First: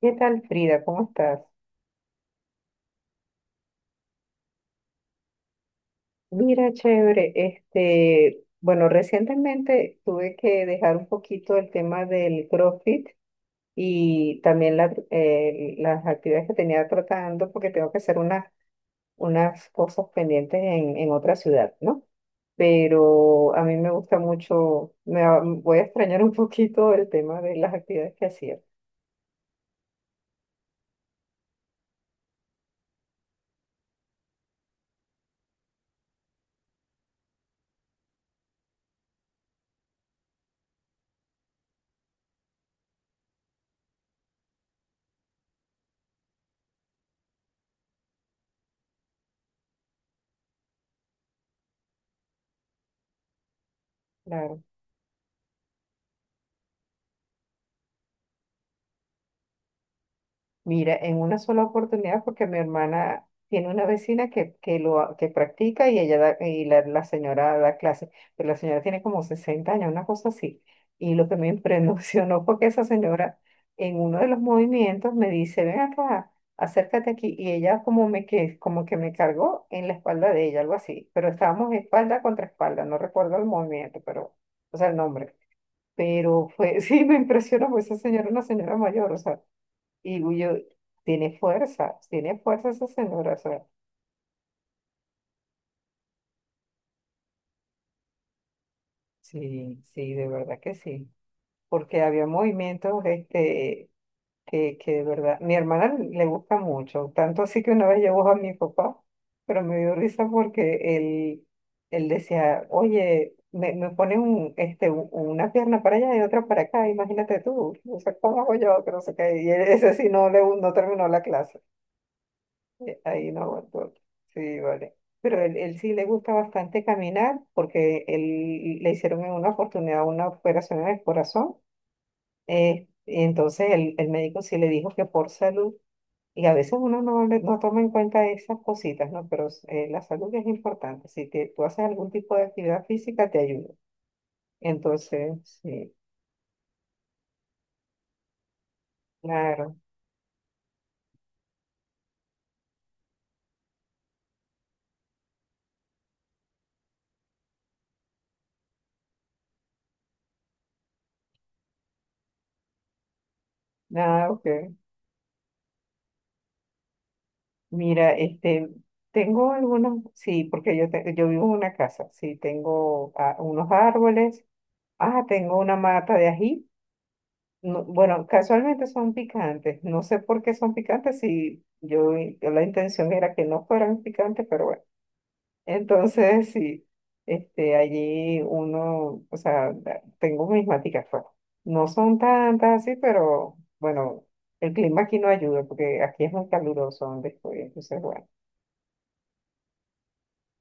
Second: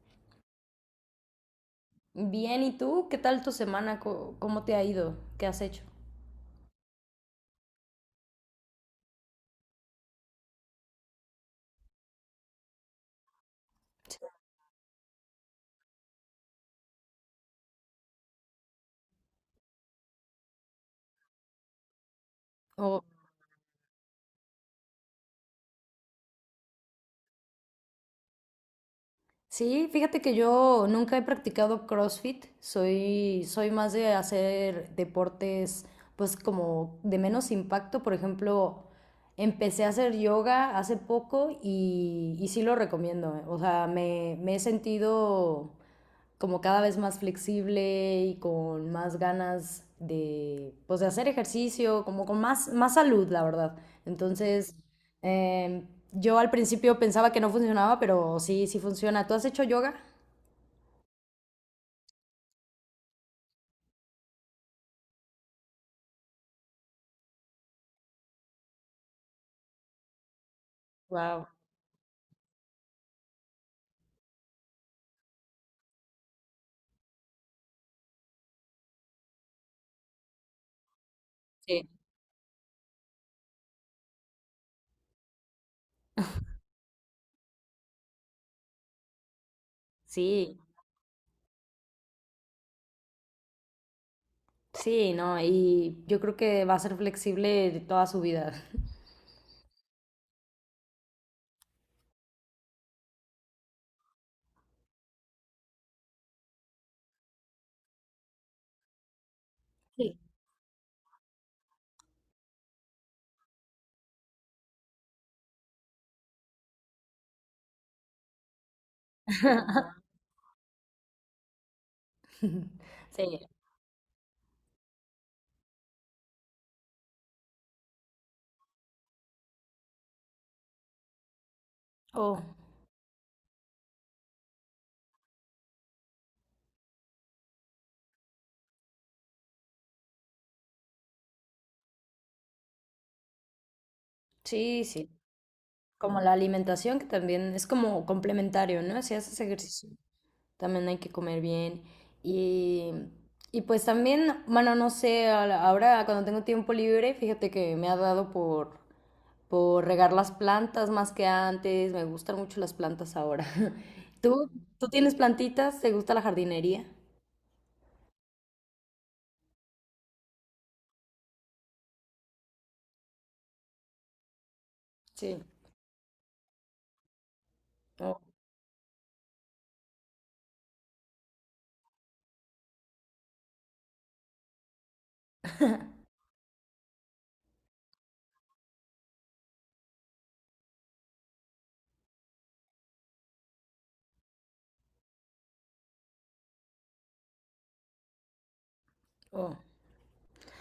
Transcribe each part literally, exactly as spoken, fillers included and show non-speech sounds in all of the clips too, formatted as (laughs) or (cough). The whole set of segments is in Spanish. ¿Qué tal, Frida? ¿Cómo estás? Bien, ¿y tú? ¿Qué tal tu semana? Co- ¿Cómo te ha ido? ¿Qué has hecho? Mira, chévere. Este, bueno, recientemente tuve que dejar un poquito el tema del CrossFit y también la- eh, las actividades que tenía tratando porque tengo que hacer unas, unas cosas pendientes en, en otra ciudad, ¿no? O- Pero a mí me gusta mucho, me va- voy a extrañar un poquito el tema de las actividades que hacía. sí, fíjate que yo nunca he practicado CrossFit. Soy, soy más de hacer deportes, pues como de menos impacto. Por ejemplo, empecé a hacer yoga hace poco y, y sí lo recomiendo. Eh, o sea, me, me he sentido como cada vez más flexible y con más ganas de, pues, de hacer ejercicio, como con más, más salud, la verdad. Claro. Entonces, eh, yo al principio pensaba que no funcionaba, pero sí, sí funciona. ¿Tú has hecho yoga? Mira, en una sola oportunidad, porque mi hermana tiene una vecina que, que lo ha- que practica y ella da- y la, la señora da clases, pero la señora tiene como sesenta años, una cosa así. Y lo que me (laughs) Wow. impresionó fue que esa señora, en uno de los movimientos, me dice, ven acá, acércate aquí. Y ella como me que, como que me cargó en la espalda de ella, algo así. Pero estábamos Sí. espalda contra espalda, no recuerdo el movimiento, pero, o sea, el nombre. Pero fue, (laughs) sí, me impresionó. Pues esa señora, era una señora mayor, o sea. Y yo, Sí, tiene fuerza, tiene fuerza esa señora, o sea. sí, no, y yo creo que va a ser flexible de toda su vida. Sí, sí, de verdad que sí. Porque había movimientos, este, que, que de verdad, mi hermana le gusta mucho, tanto así que una vez llevó a mi papá, pero me dio Sí. risa porque él, él decía, oye, me, me pone un, este, u- una pierna para allá y otra para acá, imagínate tú, o sea, ¿cómo hago yo? Que no sé qué. Y él- ese sí (laughs) no, le, no terminó la clase. Eh, Ahí no Sí. aguantó. Sí, vale. Pero él, él sí le gusta bastante caminar, porque él le hicieron en una oportunidad una operación en el corazón. Oh, eh, y entonces el, el médico sí le dijo que por salud, y a veces uno no, le- no toma en cuenta esas cositas, ¿no? Pero eh, la salud es importante. Si te, tú haces algún tipo de actividad física, te ayuda. sí, sí. Entonces, sí, Como la alimentación, que también es como complementario, ¿no? Si haces claro. ejercicio también hay que comer bien. Y, y pues también, bueno, no sé, a la- ahora cuando tengo tiempo libre, fíjate que me ha dado por, por regar las plantas más que antes. Me gustan mucho las plantas ahora. (laughs) Nada, ok. ¿Tú, tú tienes plantitas? ¿Te gusta la jardinería? Mira, este, tengo algunos, sí, porque yo, te- yo vivo en una casa. Sí, tengo, ah, unos árboles, ah, Sí. tengo una mata de ají. no- Oh, Bueno, casualmente son picantes, no sé por qué son picantes, si yo, i- la intención era que no fueran picantes, pero bueno. Entonces sí, este, allí uno, o sea, da- tengo mis maticas, pues, no son tantas así, pero bueno, el clima aquí no ayuda, porque aquí es muy caluroso donde estoy, entonces bueno. oh.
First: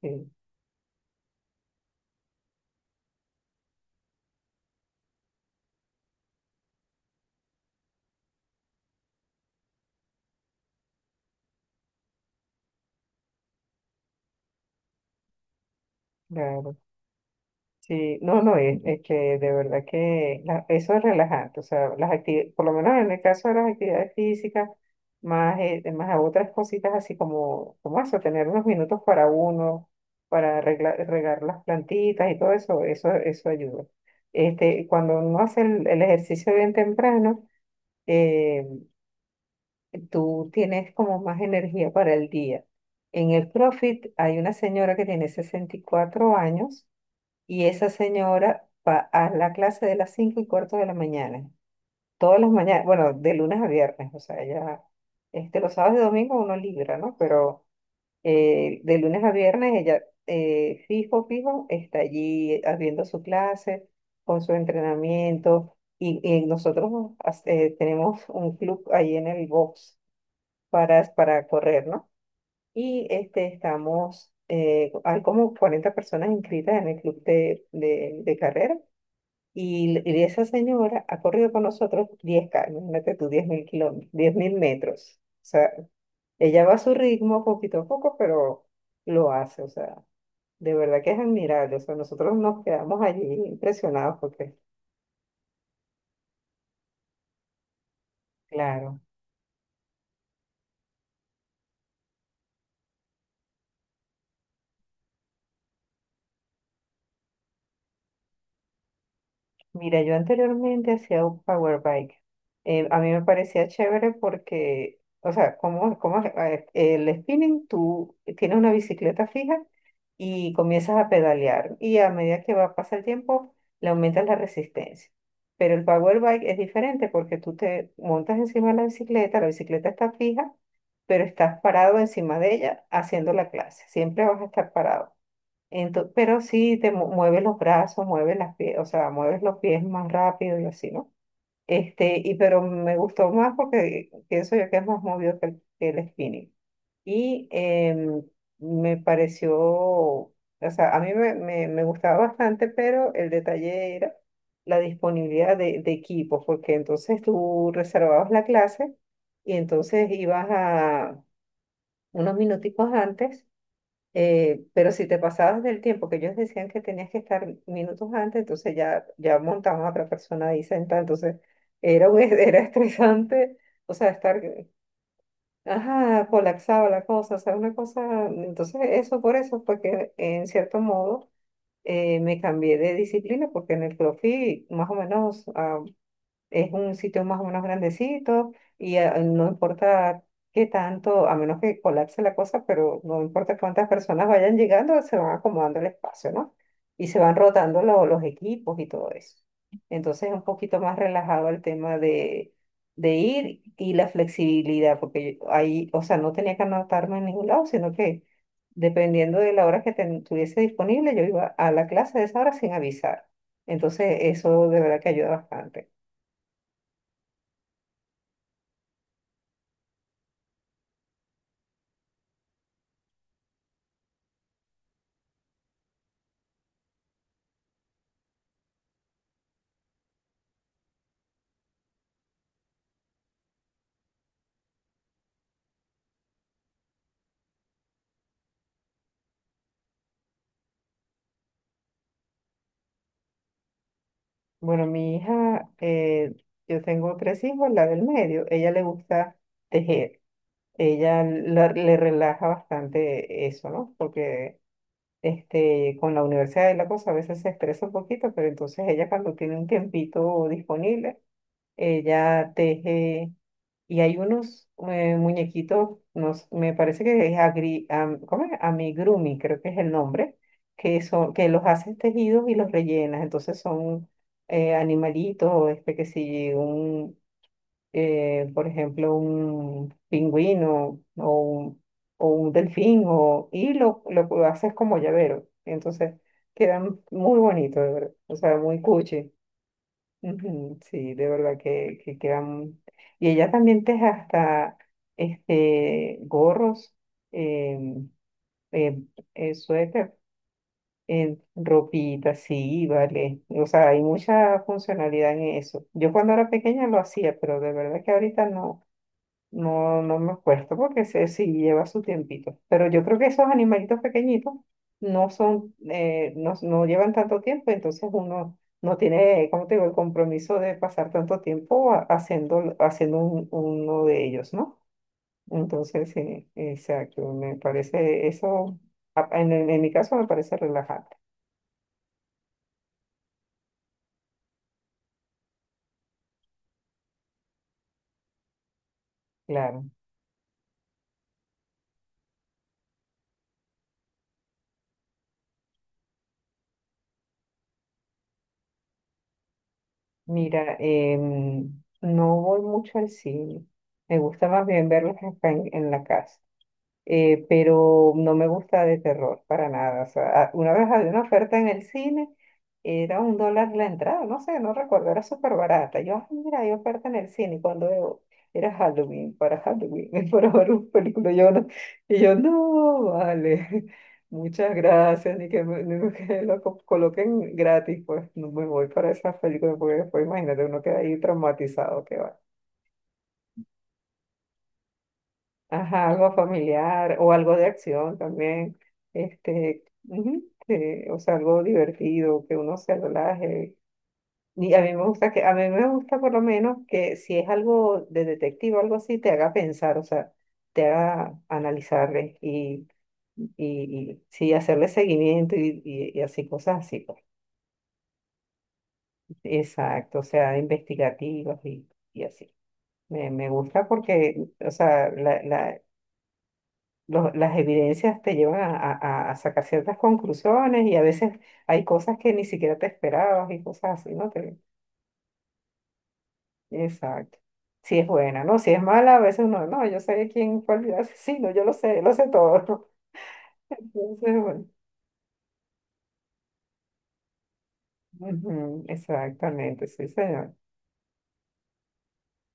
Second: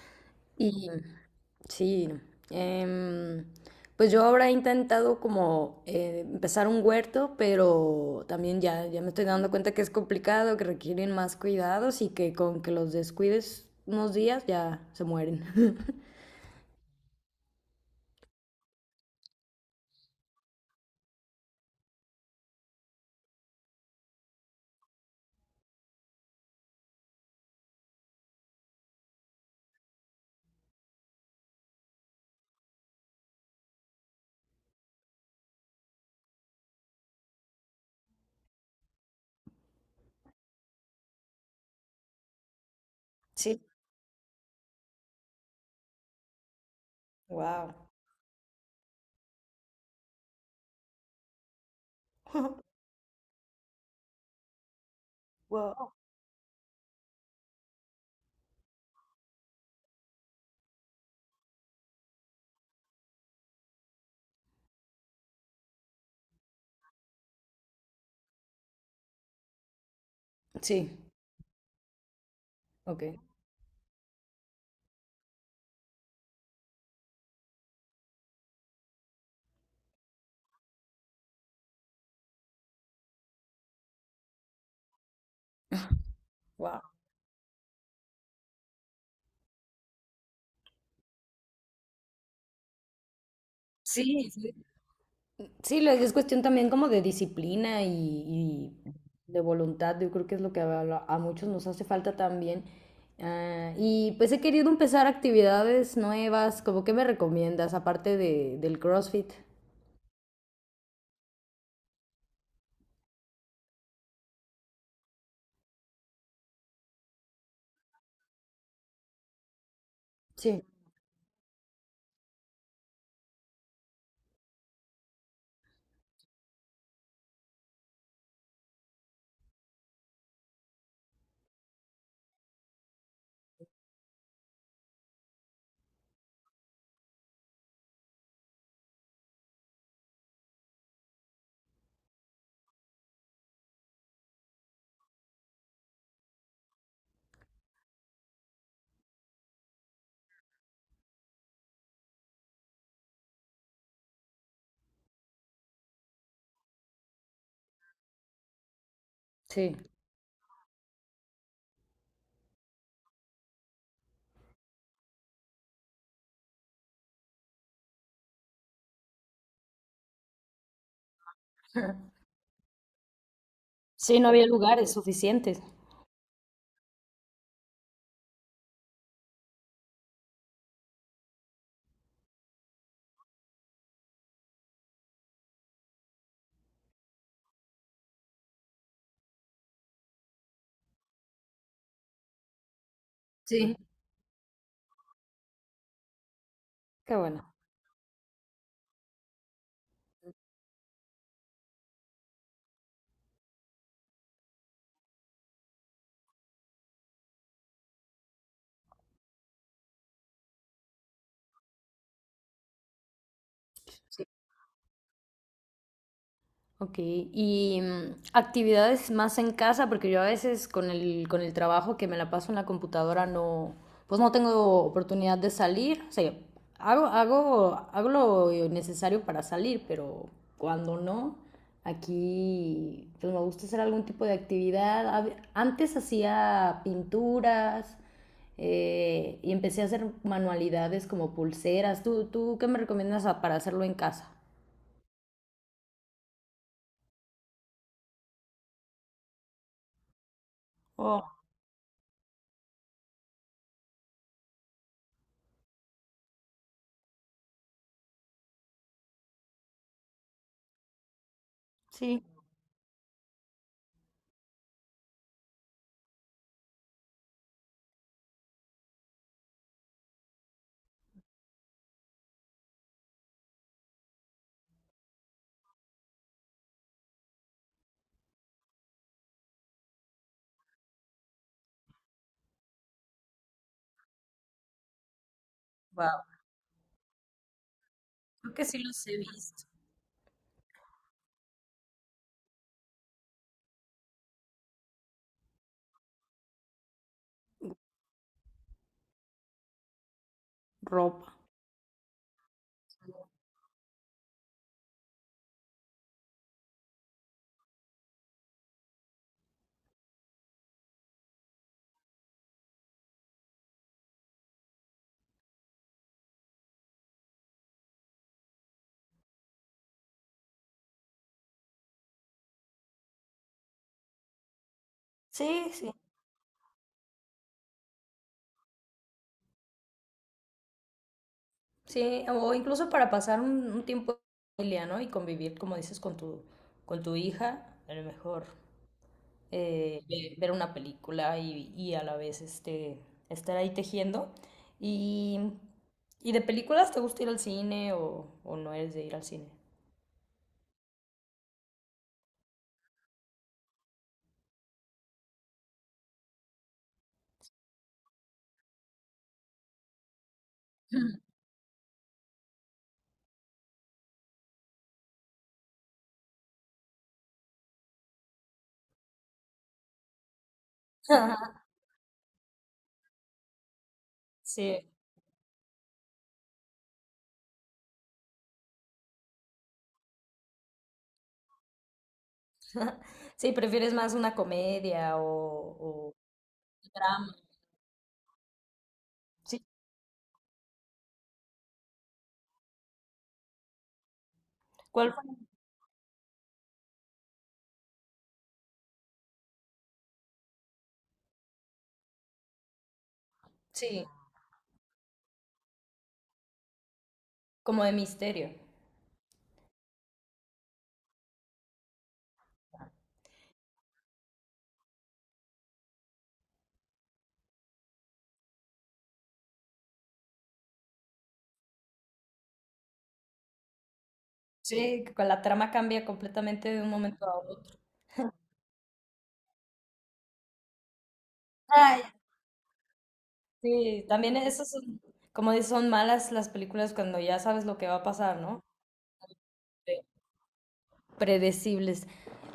Sí. Y sí, em, pues yo ahora he intentado como eh, empezar un huerto, pero también ya, ya me estoy dando cuenta que es complicado, que requieren más cuidados y que con que los descuides unos días ya se mueren. (laughs) Claro, sí, no, no, es, es que de verdad que la- eso es relajante, o sea. Las actividades, por lo menos en el caso de las actividades físicas, más, eh, más a otras cositas así como, como eso, tener unos minutos para uno, para regla- regar las plantitas y todo eso, eso, eso ayuda. Este, cuando uno hace el, el ejercicio bien temprano, eh, tú tienes como más energía para el día. En el Sí, CrossFit hay una señora que tiene sesenta y cuatro años, y wow. esa señora va a la clase de las cinco y cuarto de la mañana. Todas las mañanas, bueno, de lunes a viernes. O sea, ella, este, los Wow. sábados y domingos uno libra, ¿no? Pero eh, de lunes a viernes ella, eh, fijo, fijo, está allí haciendo su clase, con su entrenamiento. Y, y nosotros, as- eh, tenemos un club ahí en el box Sí, para, para correr, ¿no? ok, Y este, estamos, eh, hay como cuarenta personas inscritas en el club de, de, de carrera, y, l- y esa señora ha corrido con nosotros diez K, imagínate tú, diez mil kilómetros, diez mil metros. O sea, ella va a wow. su ritmo, poquito a poco, pero lo hace. O sea, de verdad que es admirable. O sea, nosotros nos quedamos allí impresionados Sí, sí, porque, sí, lo- es cuestión también como de disciplina y, y claro. de voluntad. Yo creo que es lo que a, a a muchos nos hace falta también. Ah, y pues he querido empezar actividades nuevas. ¿Cómo qué me recomiendas, aparte de, del CrossFit? Mira, yo anteriormente hacía un power bike. Eh, a mí me parecía chévere porque, o sea, como, como es? A ver, el spinning, tú tienes una bicicleta fija y Sí, comienzas a pedalear, y a medida que va pasa el tiempo, le aumentas la resistencia. Pero el power bike es diferente, porque tú te montas encima de la bicicleta, la bicicleta está fija, pero estás parado encima de ella haciendo la clase. Siempre vas a estar parado. Ento- pero sí te mu- mueves los brazos, mueves las pies, o sea, mueves los pies más rápido y así, ¿no? Este, y pero me gustó más porque pienso yo que es más movido que el, que el spinning. Y em, me pareció, o sea, a mí me, me, me gustaba bastante, pero el detalle era la disponibilidad de, de equipos, porque entonces tú reservabas la clase y sí. entonces ibas a unos minuticos antes, eh, pero si te pasabas del tiempo que ellos decían que tenías que estar minutos antes, entonces ya, ya montaban a otra persona ahí sentada. Entonces era, un, (laughs) era estresante, o sea, Sí, no estar, había lugares suficientes. ajá, colapsaba la cosa, o sea, una cosa. Entonces eso, por eso, porque en cierto modo, eh, me cambié de disciplina, porque en el CrossFit, más o menos, es un sitio más o menos grandecito, y eh, no importa qué tanto, a menos que colapse la cosa, pero no importa Sí. cuántas personas vayan llegando, se van acomodando el espacio, ¿no? Y Qué se van bueno. rotando lo- los equipos y todo eso. Entonces es un poquito más relajado el tema de, de ir y la flexibilidad, porque yo ahí, o sea, no tenía que anotarme en ningún lado, sino que dependiendo de la hora que ten- tuviese disponible, yo iba a la clase de esa hora sin avisar. Entonces eso de verdad que ayuda bastante. Ok, y mm, actividades más en casa, porque yo a veces con el, con el trabajo que me la paso en la computadora no, pues no tengo oportunidad de salir, o sea, hago, hago, hago lo necesario para salir, pero cuando no, aquí pues me gusta hacer algún tipo de actividad. A ve- Antes hacía pinturas eh, y empecé a hacer manualidades como pulseras. ¿Tú, tú qué me recomiendas a- para hacerlo en casa? Bueno, mi hija, eh, yo tengo tres hijos, la del medio, ella le gusta tejer. Ella Oh, la- le relaja bastante eso, ¿no? Porque este, con la universidad y la cosa a veces se estresa un poquito, pero entonces ella, cuando tiene un tiempito disponible, sí. ella teje, y hay unos, eh, muñequitos, nos, me parece que es agri, am- ¿cómo es? Amigurumi, creo que es el nombre, que son, que los haces tejidos y los rellenas. Entonces son, eh, animalitos, este que si un, eh, por ejemplo, un pingüino o un, o un delfín, o, y lo, lo haces como llavero. Entonces Wow. quedan muy bonitos, de verdad. O sea, muy cuchi. Ujú. Sí, de verdad que, que quedan. Y ella también teje hasta este gorros, em, em, eh, suéter, Ropa. en ropita, sí, vale. O sea, hay mucha funcionalidad en eso. Yo cuando era pequeña lo hacía, pero de verdad que ahorita no. No, no me acuerdo porque se, sí lleva su tiempito. Pero yo creo que esos animalitos pequeñitos no son, eh, no, no llevan tanto tiempo, entonces uno no tiene, como te digo, el compromiso de pasar tanto tiempo ha- haciendo, haciendo un- uno de ellos, ¿no? Sí, sí, Entonces, sí, exacto, me parece eso, a- en, en- en mi caso me parece relajante, sí, o incluso para pasar un, un tiempo en familia, ¿no? Y convivir, como dices, con tu, con tu hija, a lo mejor claro. eh, ve- ver una película y, y a la vez este, estar ahí tejiendo. Y, y de películas, ¿te gusta ir al cine o, o no eres de ir al cine? Mira, em, no voy mucho al cine, me gusta más bien verlos acá en en la casa. eh, pero no me gusta de terror para nada. O sea, a- una vez había una oferta en el cine, era un dólar la entrada, no sé, no recuerdo, era súper barata. Yo, "Ay, mira, hay oferta en el cine", y cuando veo, era Halloween, para Halloween, (laughs) para ver un película, yo (laughs) no, y yo, no, vale, (laughs) muchas Sí, gracias, ni que me, ni que lo co- coloquen gratis, pues no me voy para esas películas, porque después imagínate, uno queda ahí traumatizado, que va. (laughs) sí, prefieres más una comedia Ajá, o, o algo familiar o drama. algo de acción también, Sí, este, ujú, que- o sea, algo divertido, que uno se relaje. Y a mí me ¿cuál fue? gusta que, a mí me gusta por lo menos que si es algo de detective o algo así, te haga pensar, o sea, te haga analizarle, y, Sí, y, y sí, hacerle seguimiento, y, y, y así, cosas así, pues. como de misterio. Exacto, o sea, investigativas y, y así. Me, me gusta porque, o sea, los- las evidencias te llevan a, a- a- a sacar ciertas conclusiones, y a veces hay cosas que ni siquiera te esperabas y cosas así, ¿no? Te- Sí, que con la trama cambia completamente de un momento a exacto. otro. Si es buena, ¿no? Si es mala, a veces uno, no, yo sé quién fue el asesino, yo lo sé, Ay, lo sé todo. (laughs) sí, Entonces, también bueno, esas son, como dices, son malas las películas cuando ya sabes lo que va a pasar, ¿no? ujú, exactamente, Sí. sí, señor. Predecibles.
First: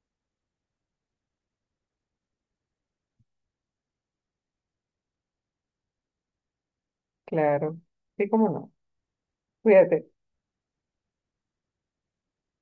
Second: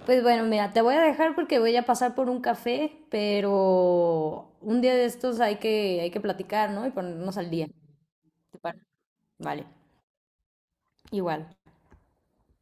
Pues bueno, mira, te voy a dejar porque voy a pasar por un café, pero un día de estos hay que, hay que platicar, ¿no? Y ponernos al día. Claro. Sí, cómo ¿Te no. parece? Vale, Cuídate. igual.